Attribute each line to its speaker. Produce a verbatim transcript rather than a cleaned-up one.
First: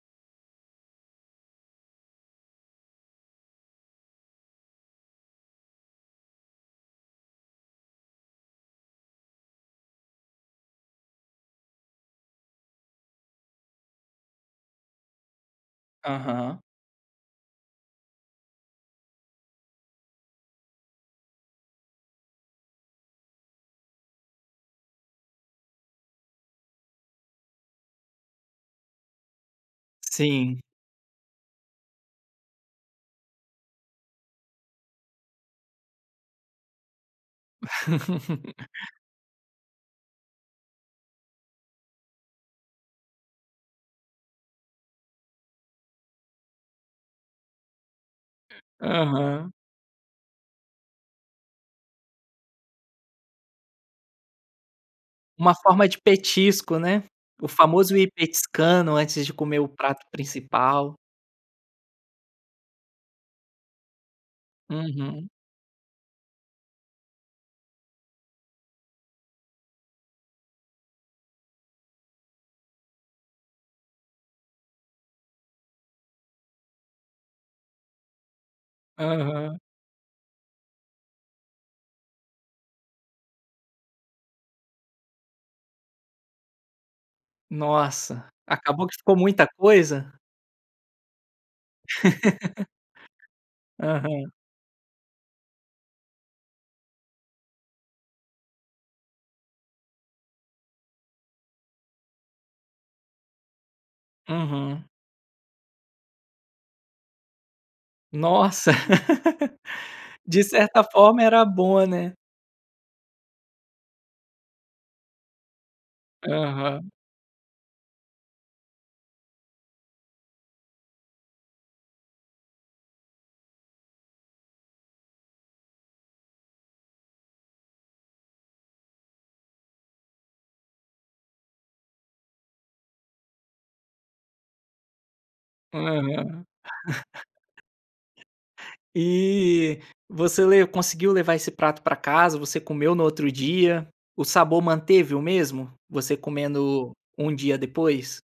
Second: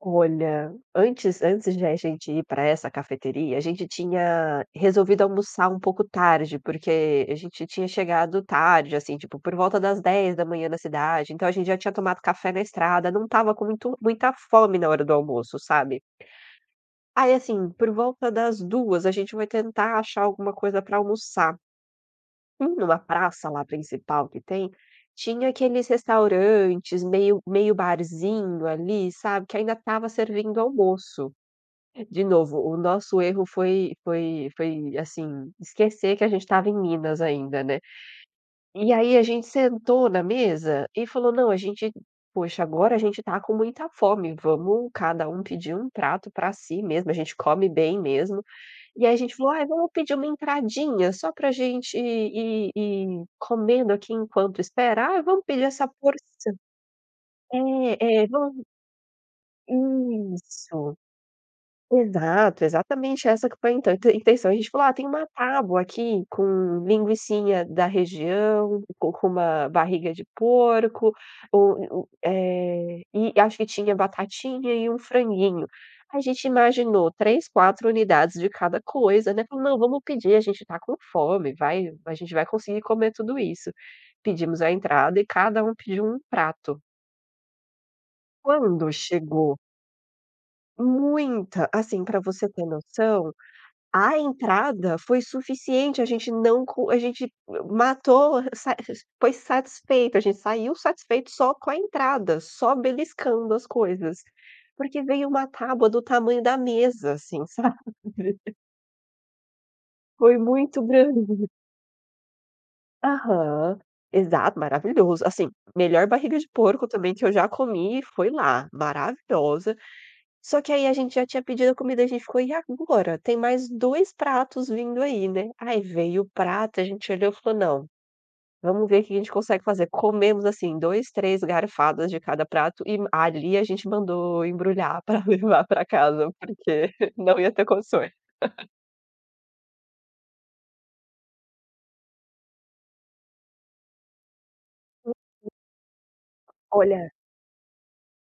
Speaker 1: Olha, antes antes de a gente ir pra essa cafeteria, a gente tinha resolvido almoçar um pouco tarde, porque a gente já tinha chegado tarde, assim, tipo, por volta das dez da manhã na cidade, então a gente já tinha tomado café na estrada, não estava com muito muita fome na hora do almoço, sabe.
Speaker 2: Aham.
Speaker 1: Aí, assim, por volta das duas a gente foi tentar achar alguma coisa pra almoçar. Indo na praça lá principal que tem, tinha aqueles restaurantes meio meio barzinho ali, sabe, que ainda estava
Speaker 2: Sim.
Speaker 1: servindo almoço. De novo, o nosso erro foi foi foi, assim, esquecer que a gente estava em Minas ainda, né, e aí a gente sentou na mesa, e falou: "Não, a gente poxa, agora a gente tá com muita fome, vamos cada um pedir um prato pra si mesmo, a gente come bem mesmo". E aí a gente falou:
Speaker 2: Aham.
Speaker 1: "Ai, vamos pedir uma entradinha só pra gente ir ir ir comendo aqui enquanto espera". "Ah, vamos
Speaker 2: Uma
Speaker 1: pedir essa
Speaker 2: forma de
Speaker 1: porção".
Speaker 2: petisco, né, o famoso: ir
Speaker 1: É é, vamos
Speaker 2: petiscando antes de comer o prato
Speaker 1: Isso,
Speaker 2: principal.
Speaker 1: exato, exatamente essa que foi a inta intenção, a gente falou: "Ah, tem uma
Speaker 2: Uhum.
Speaker 1: tábua aqui com linguicinha da região, com com uma barriga de porco, u u eh, e acho que tinha batatinha e um franguinho. A gente imaginou três, quatro unidades de cada coisa, né,
Speaker 2: Aham.
Speaker 1: falou: "Não vamos pedir, a gente tá com fome, vai a gente vai conseguir comer tudo isso". Pedimos a entrada e cada um pediu um prato.
Speaker 2: Nossa, acabou
Speaker 1: Quando
Speaker 2: que ficou muita
Speaker 1: chegou
Speaker 2: coisa?
Speaker 1: Muita, assim, pra você ter noção, a
Speaker 2: Aham.
Speaker 1: entrada foi suficiente. A gente não co a gente m matou a r sa r r foi satisfeito, a gente saiu satisfeito só com a entrada, só beliscando as coisas,
Speaker 2: Uhum.
Speaker 1: porque veio uma tábua do tamanho da mesa assim, sabe.
Speaker 2: Nossa
Speaker 1: Foi
Speaker 2: de
Speaker 1: muito
Speaker 2: certa forma era
Speaker 1: grande.
Speaker 2: boa, né.
Speaker 1: Aham. Exato, maravilhoso, assim, melhor barriga de porco
Speaker 2: Aham.
Speaker 1: também que eu já comi, foi lá, maravilhosa, só que aí a gente já tinha pedido a comida, a gente ficou: "E agora? Tem mais dois pratos vindo aí, né". Aí veio o prato, e a gente olhou, falou: "Não, vamos ver o que que a gente consegue fazer". Comemos assim dois, três garfadas de cada prato e m ali a gente mandou embrulhar pra levar
Speaker 2: Aham.
Speaker 1: pra casa porque não ia ter condições.
Speaker 2: E você le conseguiu levar esse prato pra casa, você comeu no outro dia? O sabor manteve o mesmo, você
Speaker 1: [unintelligible]
Speaker 2: comendo
Speaker 1: Olha
Speaker 2: um dia depois?